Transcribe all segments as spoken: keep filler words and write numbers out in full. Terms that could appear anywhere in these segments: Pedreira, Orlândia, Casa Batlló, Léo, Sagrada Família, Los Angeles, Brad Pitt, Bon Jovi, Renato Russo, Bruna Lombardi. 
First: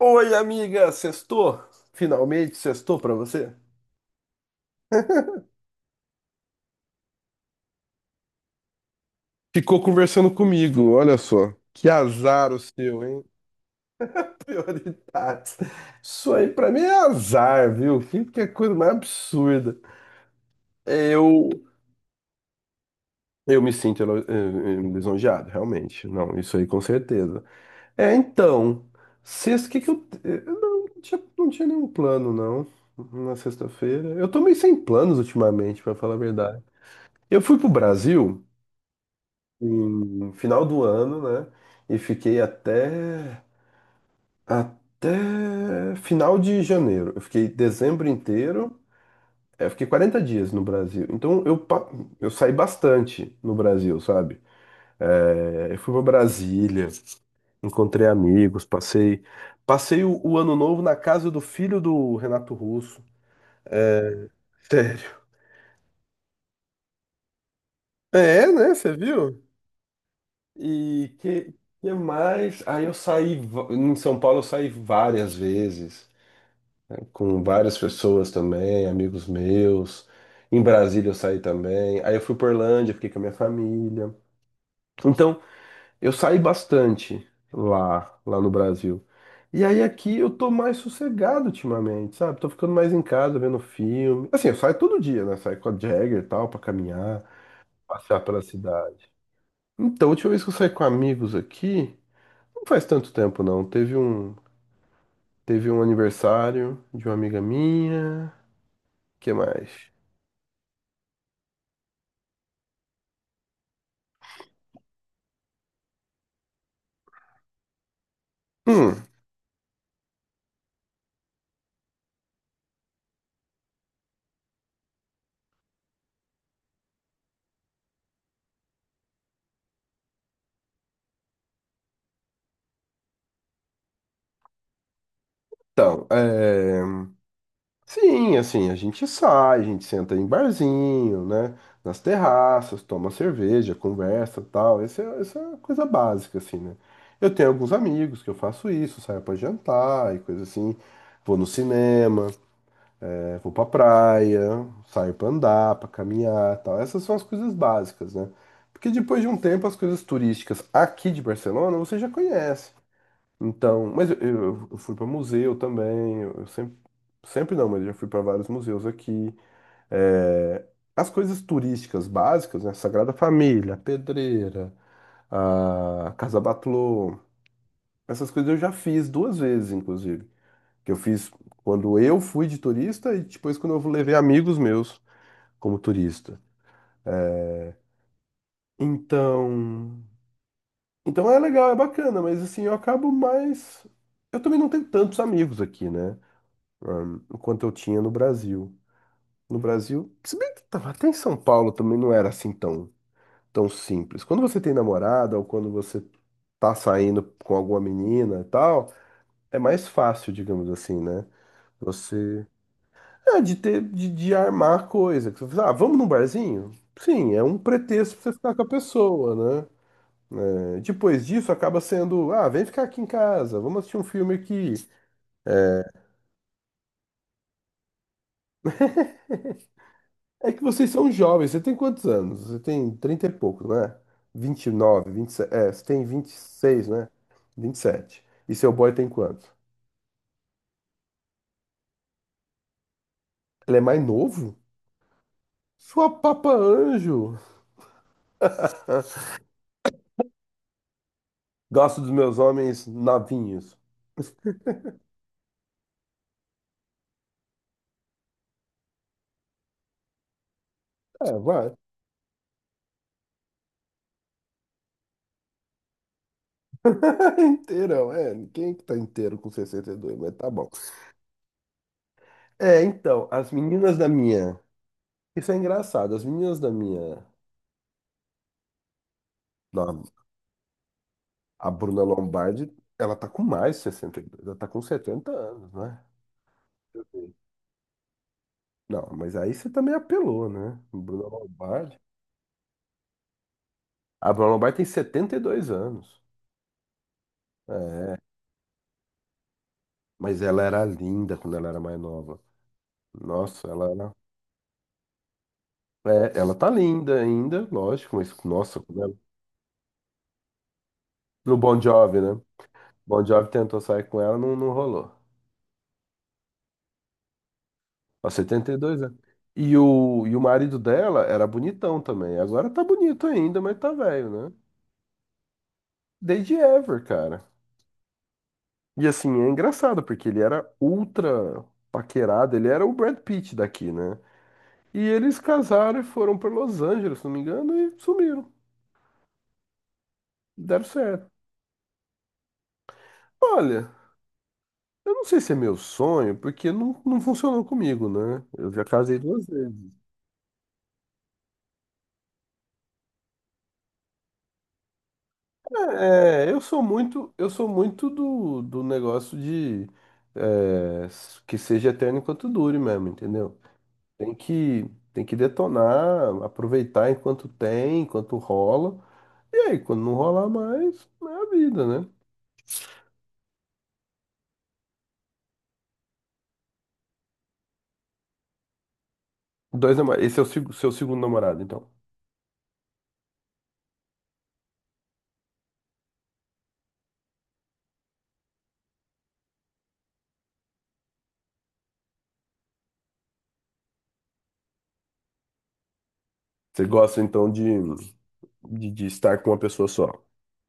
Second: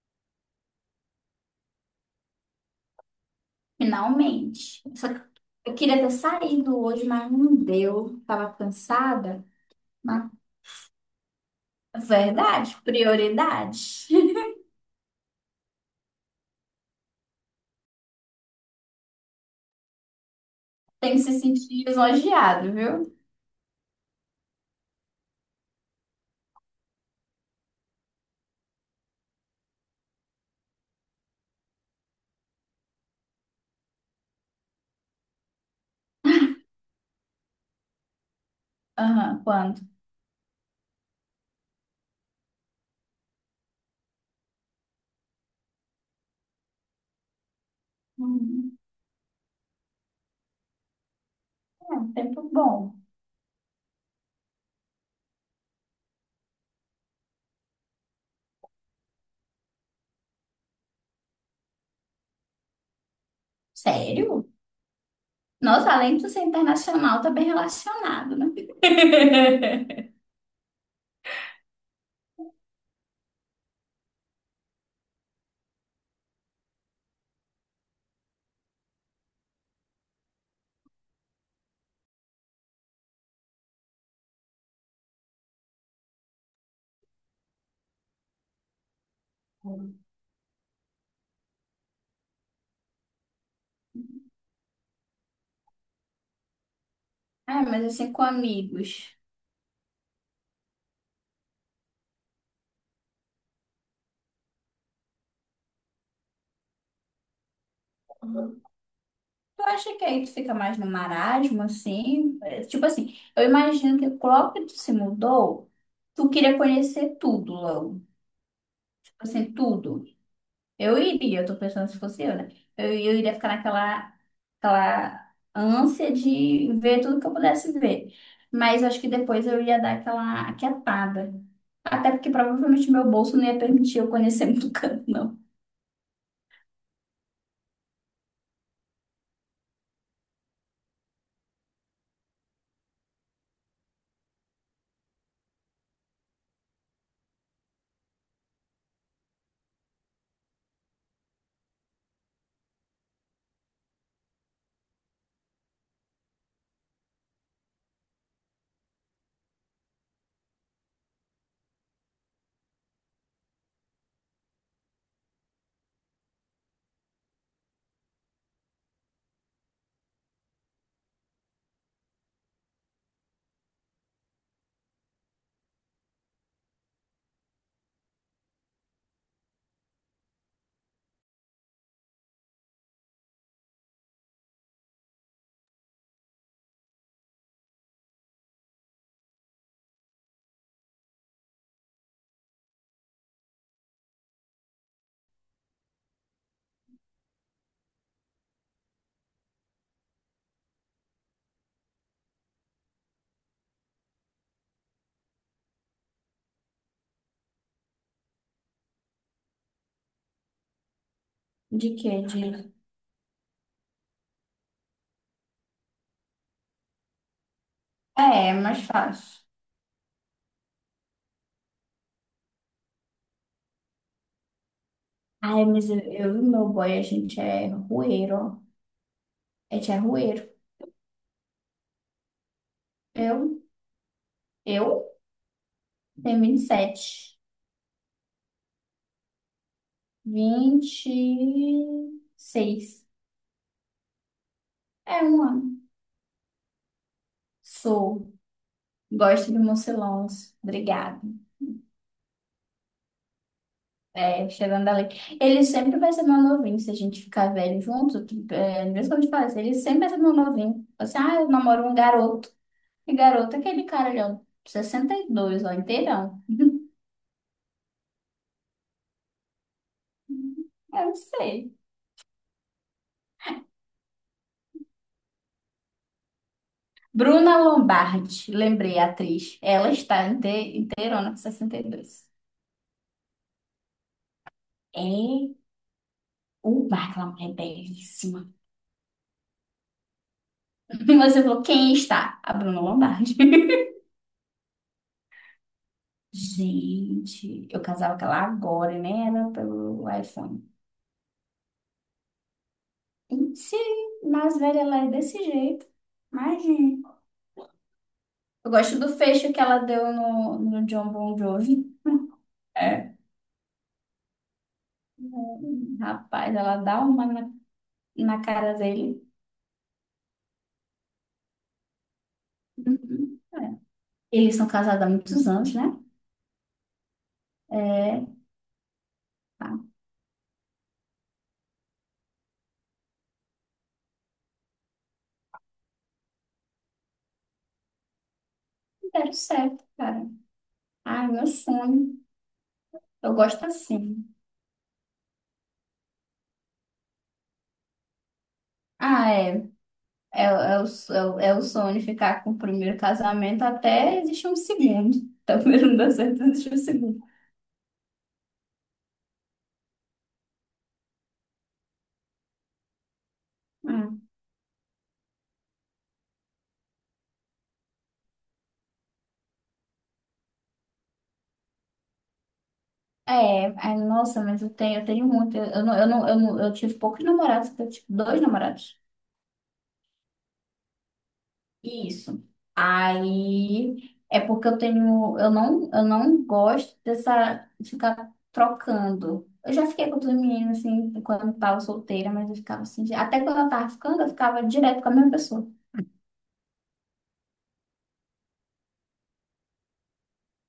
Oi, amiga, sextou? Finalmente sextou pra você? Finalmente. Só que eu queria ter saído hoje, mas não deu. Tava cansada. Ficou Mas, conversando comigo, olha só. Que azar o verdade, seu, hein? prioridade. Prioridades. Isso aí pra mim é azar, viu? Que, que coisa mais absurda. Tem que se Eu, sentir elogiado, viu? eu me sinto elo- eh, eh, lisonjeado, realmente. Não, isso aí com certeza. É, então, sexta, o que que eu... eh, eu Não, não tinha, não tinha nenhum plano, não, na sexta-feira. Eu tô meio sem planos ultimamente, pra falar a verdade. Eu fui pro Brasil... Aham, quando? no final do ano, né? E fiquei até até final de janeiro. Eu fiquei dezembro inteiro. Hum, É, eu fiquei quarenta dias no Brasil. Então eu, pa- é um eu tempo saí bom. bastante no Brasil, sabe? É, eu fui para Brasília, encontrei amigos, passei passei o, o ano novo na casa do filho do Renato Russo. Sério? Sério. Nossa, além de tu ser internacional, tá bem relacionado, É, né? né? Você viu? E que, que mais? Aí eu saí va- Em São Paulo eu saí várias vezes. Com várias pessoas também, amigos meus. Em Brasília eu saí também. Aí eu fui para Orlândia, fiquei com a minha família. Então, eu saí bastante lá, lá no Brasil. E aí aqui eu tô mais sossegado ultimamente, sabe? Tô ficando mais em casa, vendo filme. Assim, eu saio todo dia, né? Saio com a Jagger e tal, pra caminhar, Ah, mas assim, passear com pela cidade. amigos. Então, a última vez que eu saí com amigos aqui, não faz tanto tempo não. Teve um, teve um aniversário de uma amiga minha. Que Tu mais? acha que aí tu fica mais no marasmo, assim? É, tipo assim, eu imagino que logo que tu se mudou. Tu queria conhecer tudo logo. Hum, Tipo assim, tudo. Eu iria, eu tô pensando se fosse eu, né? Eu, eu iria ficar naquela aquela ânsia de ver tudo que eu pudesse ver. Mas eu acho que depois eu ia dar aquela aquietada. Até porque provavelmente meu bolso não ia permitir eu conhecer muito canto, não. Então, é... sim, assim, a gente sai, a gente senta em barzinho, né? Nas terraças, toma cerveja, conversa, tal. Essa é, essa é a coisa básica, assim, né? Eu tenho alguns amigos que eu faço isso, saio pra jantar e coisa assim. Vou no cinema, é, vou pra praia, saio pra andar, pra caminhar, tal. Essas são as coisas básicas, né? Porque depois de um tempo, as coisas turísticas aqui de Barcelona você já conhece. Então, mas eu, eu- eu fui para museu também, eu, eu sempre, sempre não, mas eu já fui para vários museus aqui. É, as coisas turísticas básicas, né? Sagrada Família, Pedreira, a Casa Batlló, essas coisas eu já fiz duas vezes, inclusive. Que eu fiz quando eu fui de turista e depois quando eu levei amigos meus como turista. Então, então é legal, é bacana, mas assim, eu acabo mais. Eu também não tenho tantos amigos aqui, né? Ah, quanto eu tinha no Brasil. No Brasil, se bem que tava até em São Paulo também não era assim tão, tão simples. Quando você tem namorada ou quando você tá saindo com alguma menina e tal, é mais fácil, digamos assim, né? De quê? De... Você. É, de ter, de, de armar coisa. Que você fala, ah, vamos num barzinho? Sim, é um pretexto pra você É, ficar é com a mais fácil. pessoa, né? É, depois disso acaba sendo, ah, vem ficar aqui em casa, vamos assistir um filme aqui. Ai, mas eu, eu e meu boy, a gente é rueiro, ó. A gente é rueiro. É que vocês são jovens. Você tem quantos anos? Você tem trinta e Eu, pouco, não é? eu vinte e nove, vinte e sete. É, você tem vinte e tenho vinte e seis, né? sete. Vinte e sete. E seu boy tem quanto? Vinte e seis. Ele é mais novo? É um ano. Sua papa anjo. Sou. Gosto de Mocilons. Obrigada. Gosto dos meus homens novinhos. É, chegando ali. Ele sempre vai ser meu novinho se a gente ficar velho junto. Tipo, É, é mesmo quando eu te falei, assim, ele sempre vai ser meu novinho. Assim, É, ah, eu vai. namoro um garoto. E garoto é aquele cara ali, ó, sessenta e dois, ó, inteirão. Inteirão, é. Quem é que tá inteiro com sessenta e dois? Mas tá bom. Eu não sei. É, então, as meninas da minha. Isso é engraçado. As meninas da minha. Bruna Lombardi, lembrei, a atriz. Ela da- está inte- inteirona com a sessenta e Bruna dois Lombardi, ela tá com mais de sessenta e dois. Ela tá com setenta É anos, né? uma, aquela mulher belíssima. Não, mas aí você também apelou, né? E Bruna você falou, quem Lombardi. está? A Bruna Lombardi. A Bruna Lombardi tem setenta e dois anos. Gente, eu É, casava com ela agora, né? Era pelo mas ela iPhone. era linda quando ela era mais nova. E Nossa, ela era. sim, mais velha ela é desse jeito. É, ela tá Imagina. linda ainda, lógico, mas Eu nossa, gosto quando do ela. fecho que ela deu no, no John Bon No Bon Jovi. Jovi, né? É. Bon Jovi tentou sair com ela, não, não rolou. Hum, rapaz, ela dá uma na, Aos na setenta cara e dois, anos. dele. E o, e o marido dela era bonitão também. Agora tá bonito Uhum. ainda, mas tá velho, né? Eles são casados há muitos anos, né? Desde Ever, cara. É, E assim, é tá. engraçado, porque ele era ultra paquerado, ele era o Brad Pitt daqui, né? E eles casaram e foram para Los Angeles, se não me engano, e sumiram. Deram certo, cara. Deram Ai, certo. meu sonho. Eu gosto Olha, assim. eu não sei se é meu sonho, porque não, não funcionou comigo, né? Eu já casei Ah, duas é. vezes. É, é, o, so- é, o é sonho ficar com o primeiro casamento até existir um segundo. Então, primeiro não deu certo, É, é, eu existe um sou segundo. muito, eu sou muito do, do negócio de é, que seja eterno enquanto dure mesmo, entendeu? Hum. Tem que, tem que detonar, aproveitar enquanto tem, enquanto rola. E aí, quando não rolar mais, é a vida, né? É, é, nossa, mas eu tenho, eu tenho muito. Eu, não, eu não, eu não, eu tive poucos namorados, eu tive tipo, dois namorados. Dois namorados. Esse é o seg- seu segundo namorado, então. Isso. Aí é porque eu tenho, eu não, eu não gosto dessa de ficar trocando. Eu já fiquei com outras meninas assim, quando eu tava solteira, mas eu ficava assim, de- até quando eu tava ficando, eu ficava direto com a mesma pessoa. Você gosta, então, de, de, de estar com uma pessoa só.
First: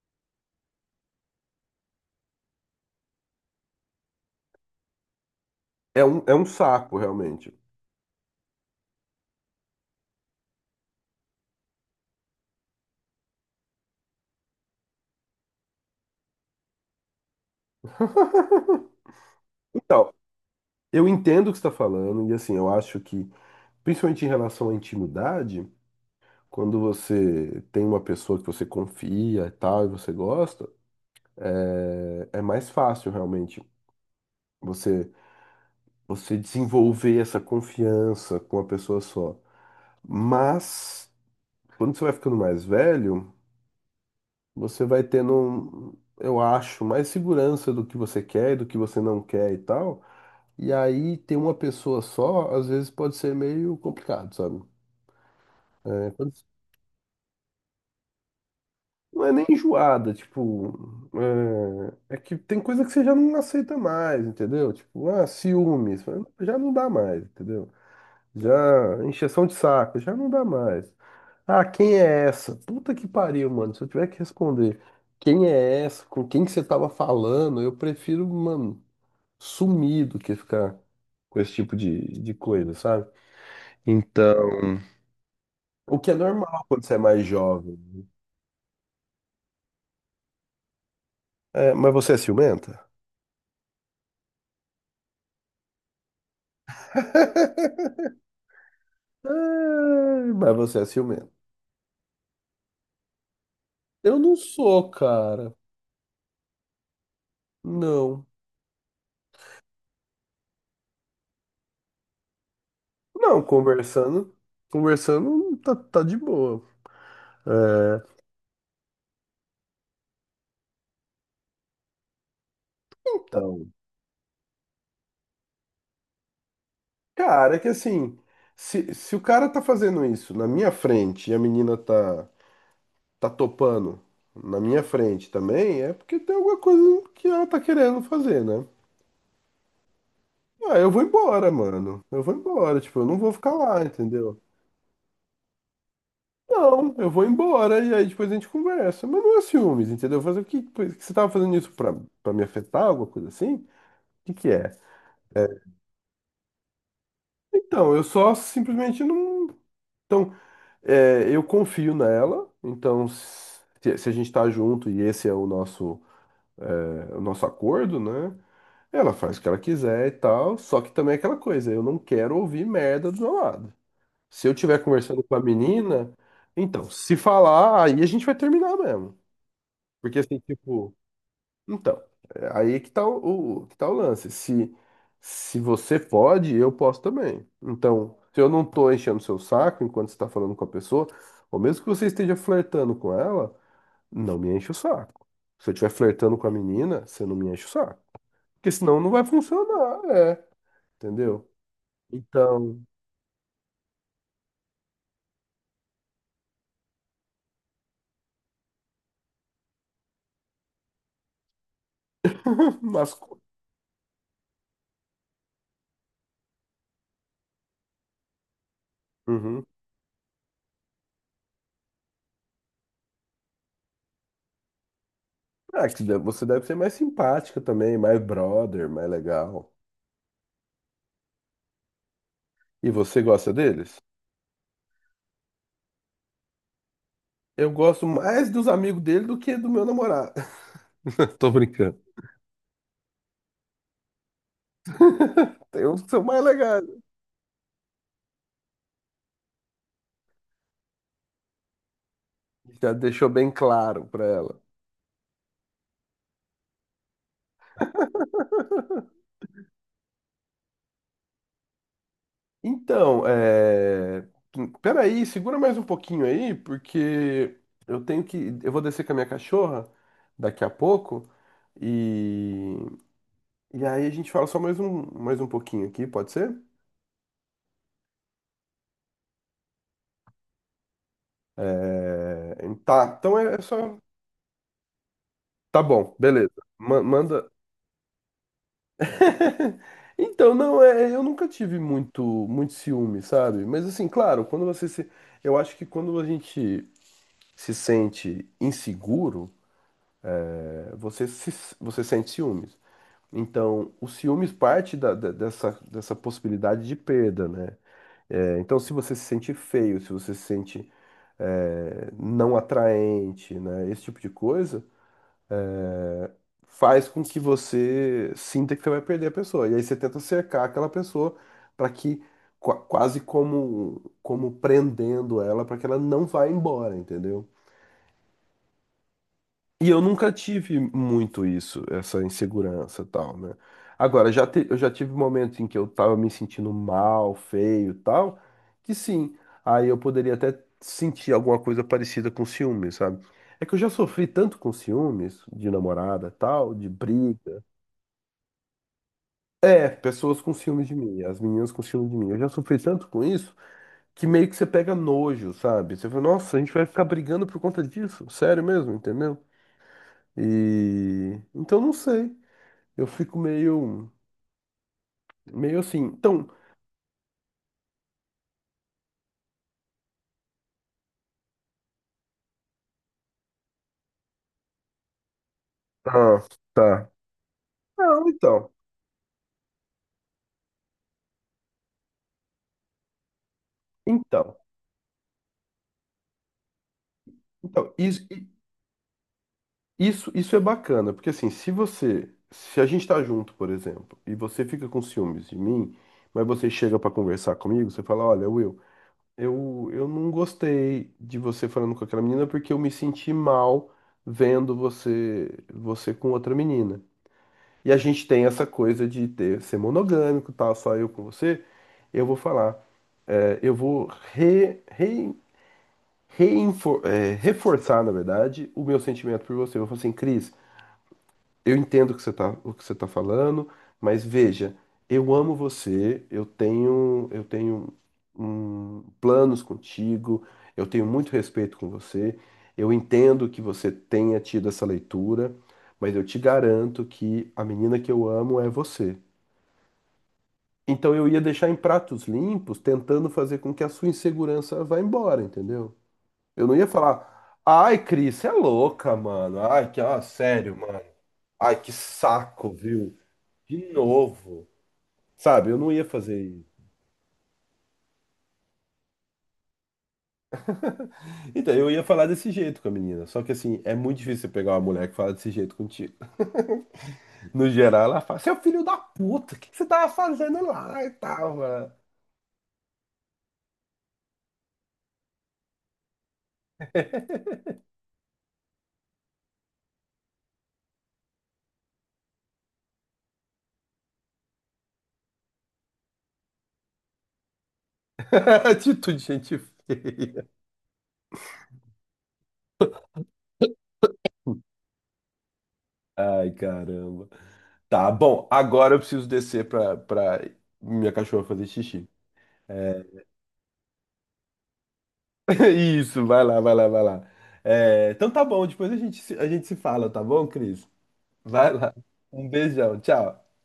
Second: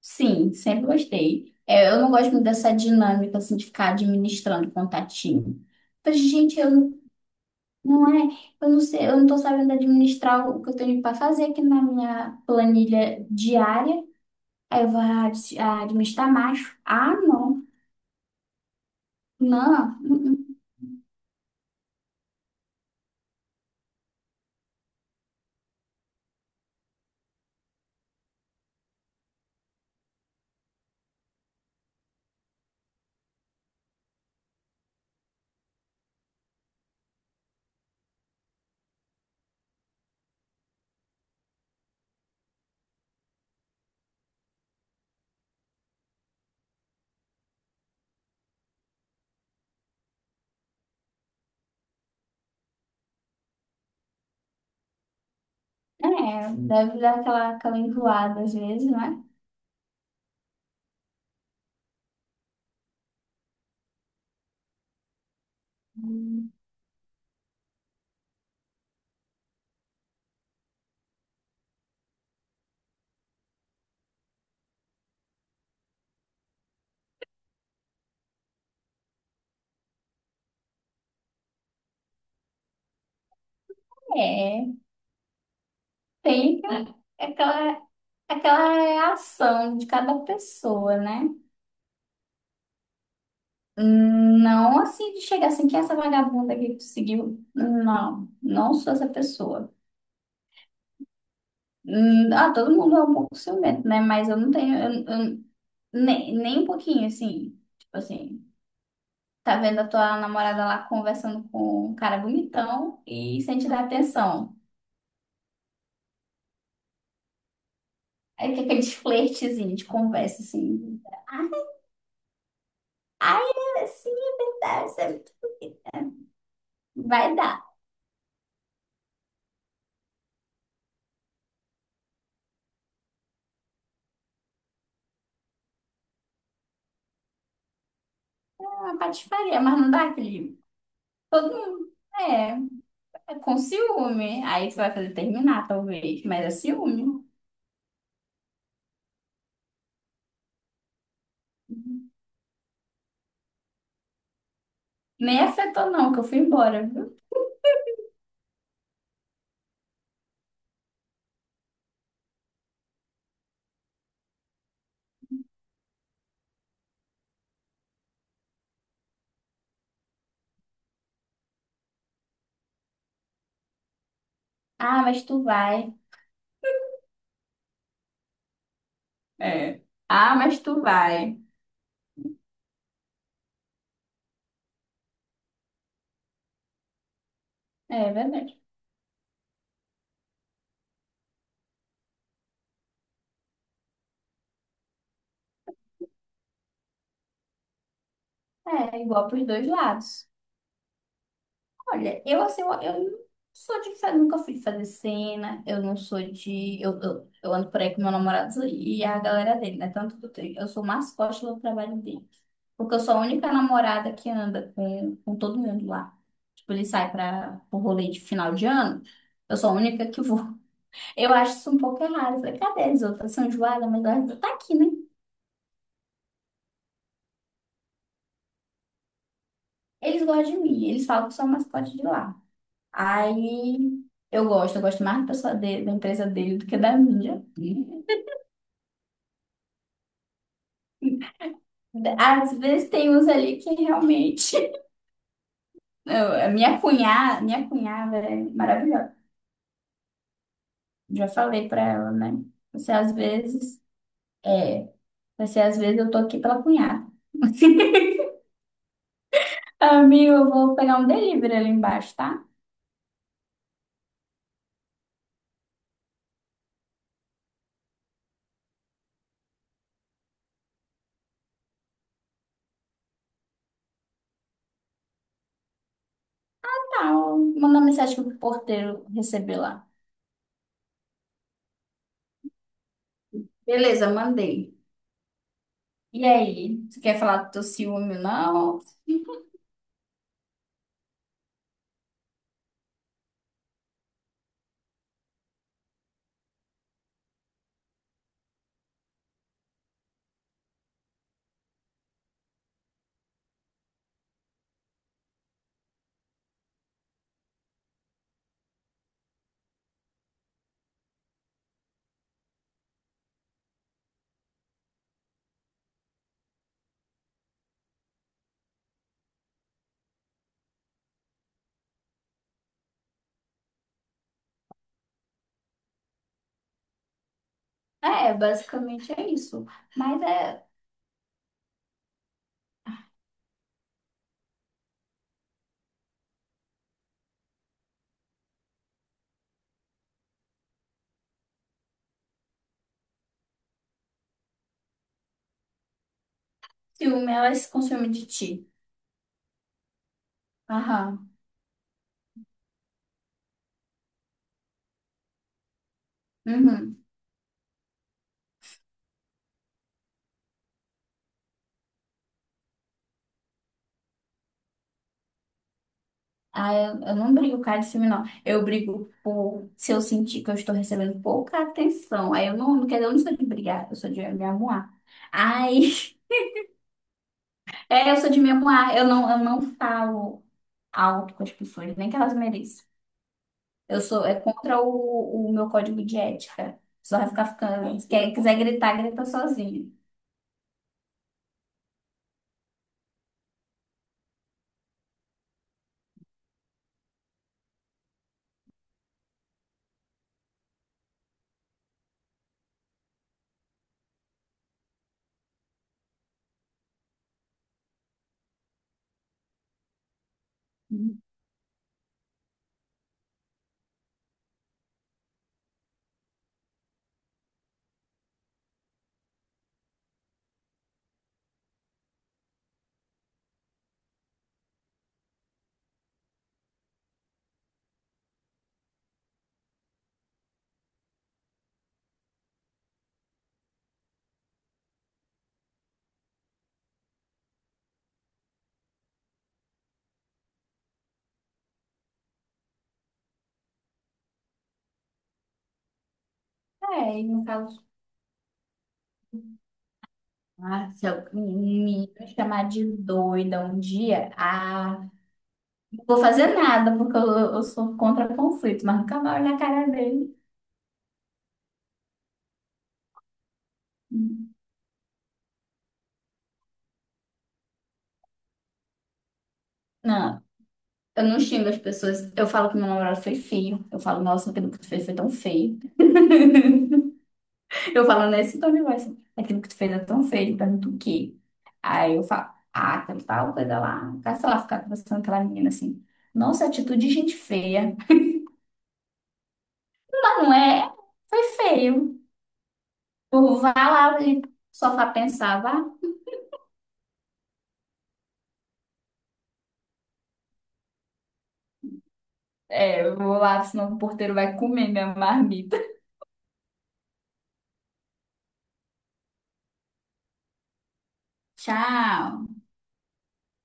Sim, sempre gostei. É, eu não gosto muito dessa dinâmica assim, de ficar administrando contatinho. É Mas um, é um gente, eu não, saco, realmente. não é, eu não sei, eu não tô sabendo administrar o que eu tenho para fazer aqui na minha planilha diária. Aí eu vou ah, dis- ah, administrar macho. Ah, não. Não. Então, Uh-uh. eu entendo o que você está falando, e assim, eu acho que, principalmente em relação à intimidade, quando você tem uma pessoa que você confia e tal, e você gosta, é, é mais fácil realmente você, você desenvolver essa confiança com a pessoa só. Mas. Quando você vai ficando mais velho, você vai tendo, um, eu acho, mais segurança do que você quer e do que você não quer e tal. E aí ter uma pessoa só, às vezes pode ser meio complicado, sabe? É, quando- É, deve dar aquela, aquela enjoada às vezes, não é? Não é nem enjoada, tipo, é, é que tem coisa que você já não aceita mais, entendeu? Tipo, ah, ciúmes, Hum. já não dá mais, entendeu? Já, encheção de saco, já não dá mais. Ah, quem é essa? Puta que pariu, mano. Se eu tiver que responder quem é essa, com quem que você tava falando, eu prefiro, mano, sumir do que ficar com esse tipo de, de coisa, sabe? É, Então, o que é tem normal quando você aquela, é mais jovem. aquela aquela reação de cada pessoa, né? É, mas você é ciumenta? Hum, não assim de chegar assim, que é essa vagabunda aqui que tu seguiu? Não, não sou essa pessoa. É, mas você é ciumenta. Hum, Ah, todo mundo é um pouco ciumento, né? Eu Mas não eu não tenho, sou, eu- eu- cara. nem, nem um pouquinho, assim. Tipo Não. assim, tá vendo a tua namorada lá conversando com um cara bonitão Não, e sem te dar conversando, atenção. conversando tá, tá de boa. Aí tem aqueles flertezinhos de conversa, assim. Ai, Então. ai, sim, é verdade. Você vai dar Cara, é que assim, se, se o cara tá fazendo isso na minha frente e a menina tá, tá topando na minha frente também, é porque tem alguma coisa que ela tá querendo fazer, né? uma patifaria, mas não dá aquele. Ah, eu vou Todo embora, mundo. mano. Eu vou É. embora, tipo, eu não vou ficar Com lá, entendeu? ciúme. Aí tu vai fazer terminar, talvez. Mas é Não, eu ciúme. vou embora e aí depois a gente conversa. Mas não é ciúmes, entendeu? Fazer o que, que você tava fazendo isso pra, pra me afetar, alguma coisa assim? O que que é? Nem afetou, não, que eu fui embora, viu? Então, eu só simplesmente não. então É, eu confio nela, então se, se a gente tá junto e esse é o nosso, é, o nosso acordo, né? Ela faz o que ela quiser e tal, só que também é aquela coisa, eu não quero ouvir merda do meu lado. Se eu estiver Ah, conversando mas com a tu vai. menina, então, se falar, aí a gente vai terminar mesmo. É. Porque Ah, assim, mas tu tipo, vai. então, é aí que tá o, o- que tá o lance. Se, se você pode, eu posso também. É Então, se eu verdade. não tô enchendo seu saco enquanto você tá falando com a pessoa, ou mesmo que você esteja flertando com ela, não me enche o saco. Se eu estiver flertando com a menina, você não me enche o saco. Porque senão É, não vai igual pros dois funcionar, lados. é. Entendeu? Olha, eu assim, eu, Então, eu não sou de fazer, nunca fui de fazer cena, eu não sou de. Eu, eu, eu ando por aí com meu namorado e a galera dele, né? Tanto que eu tenho. Eu sou mascote do trabalho dele. Porque eu sou mas. a única namorada que anda com, com todo mundo lá. Tipo, ele sai para o rolê de final de ano. Eu Uhum. sou a única que vou. Eu acho isso um pouco errado. Eu falei, cadê as outras? São enjoadas, mas elas tá aqui, né? Ah, que de- você deve ser mais simpática também, mais brother, mais legal. Eles gostam de mim. Eles falam que eu sou a mascote de lá. E você gosta deles? Aí eu gosto. Eu gosto mais da pessoa dele, da empresa dele do que da minha. Eu gosto mais dos amigos dele do que do meu namorado. Tô brincando. Às vezes tem uns ali que realmente... Tem uns que são Eu- mais a minha legais. cunhada, minha cunhada é maravilhosa. Já falei pra ela, né? Já Você às deixou bem vezes... claro pra ela. É, vai ser, às vezes eu tô aqui pela cunhada. Amigo, eu vou pegar um delivery ali embaixo, tá? Então, é... peraí, segura mais um pouquinho aí, porque eu tenho que. Eu vou descer com a minha cachorra daqui a pouco. E, e aí a gente fala só mais um, mais um pouquinho aqui, pode ser? Tá, eu- manda uma mensagem pro porteiro receber lá. É, tá, então é é só. Beleza, mandei. Tá bom, E beleza. aí, você Ma- quer falar Manda. do teu ciúme, não? Então, não, é, eu nunca tive muito, muito ciúme, sabe? Mas assim, claro, quando você se. Eu acho que quando a gente se sente inseguro, eh, você se, você sente ciúmes. Então, o ciúmes parte da- da- dessa, dessa possibilidade de perda, né? Eh, então, se você se sente feio, se você se sente eh, não atraente, né? Esse tipo de coisa faz com que você sinta que você vai perder a pessoa. E aí você tenta cercar aquela pessoa para que qua- quase como como prendendo ela para que ela não vá embora, entendeu? É, basicamente é isso. E eu Mas nunca é tive muito isso, essa insegurança e tal, né? Agora, já te- eu já tive momentos em que eu tava me sentindo mal, feio e tal, que sim, aí eu poderia até sentir alguma coisa parecida com ciúmes, sabe? É que eu já sofri tanto com ciúmes, de namorada e tal, de ciúme, ela briga. se consome de ti. É, pessoas com ciúmes de mim, Aham. as meninas com ciúmes de mim. Eu já sofri tanto com isso que meio que você pega nojo, sabe? Você fala, nossa, a gente vai Uhum. ficar brigando por conta disso? Sério mesmo, entendeu? E então não sei. Eu fico meio, meio assim. Então, Ah, eu, eu não brigo por causa de ciúme, não. Eu brigo por se eu sentir que eu estou recebendo pouca atenção. Aí eu não, não quero, eu não sou de brigar, eu sou de me arrumar. Ai. ah, tá. É, eu Não, sou de então, memoar, eu não, eu não falo alto com as pessoas, nem que elas mereçam. Eu sou, é então, contra o, o meu código de ética. Só vai ficar então, ficando, se isso, quer- i- quiser gritar, grita sozinho. isso, isso é bacana, porque assim, se você, se a gente tá junto, por exemplo, e você fica com ciúmes de mim, mas você chega pra conversar comigo, você fala, olha, Will, eu, eu não gostei de você falando com aquela menina porque eu me senti mal vendo você, você com outra menina. E a gente tem essa coisa de ter, ser monogâmico, e tal, só eu com você, eu vou falar. É, eu vou re, re, reinfor- é, reforçar, na verdade, o meu sentimento por você. Eu vou falar assim, Cris, eu entendo o que você tá, o que você tá falando, mas veja, eu amo você, eu tenho, eu tenho hum, planos contigo, eu tenho muito respeito com você, eu entendo que você tenha tido essa leitura, mas eu te garanto que a menina que eu amo é você. Então eu ia deixar em pratos limpos, tentando fazer com que a sua insegurança vá embora, entendeu? Eu não ia É, e no falar, caso, ai, Cris, você é louca, mano. Ai, que, ó, sério, ah, mano. se eu Ai, me que me chamar saco, de viu? doida um De dia, novo. ah, Sabe, eu não ia não vou fazer fazer isso. nada, porque eu, eu sou contra conflito, mas nunca mais olho na cara dele. Então, eu ia falar desse jeito com a menina. Só que, assim, é muito difícil você pegar uma mulher que fala desse jeito contigo. No geral, ela fala, você é o filho da puta, o que que você tava Não, fazendo lá e eu não tal, xingo as mano? pessoas. Eu falo que meu namorado foi feio. Eu falo, nossa, aquilo que tu fez foi tão feio. Eu falo nesse tom de voz, assim, aquilo que tu fez é tão feio, pergunto o quê? Aí eu falo, ah, aquela tal coisa lá, cara, sei lá, ficar conversando com aquela menina assim, nossa, atitude de gente feia. Atitude de gente Ela feia. não é, foi feio. Eu vá lá e só pra pensar, vá. Ai, caramba. Tá, bom, agora eu preciso descer pra, pra minha cachorra fazer xixi. É, É, eu vou lá, senão o porteiro vai comer minha marmita. Isso, vai lá, vai lá, vai lá. É, então tá bom, depois a gente, se- a gente se fala, tá bom, Cris? Vai lá. Um Tchau. beijão, tchau.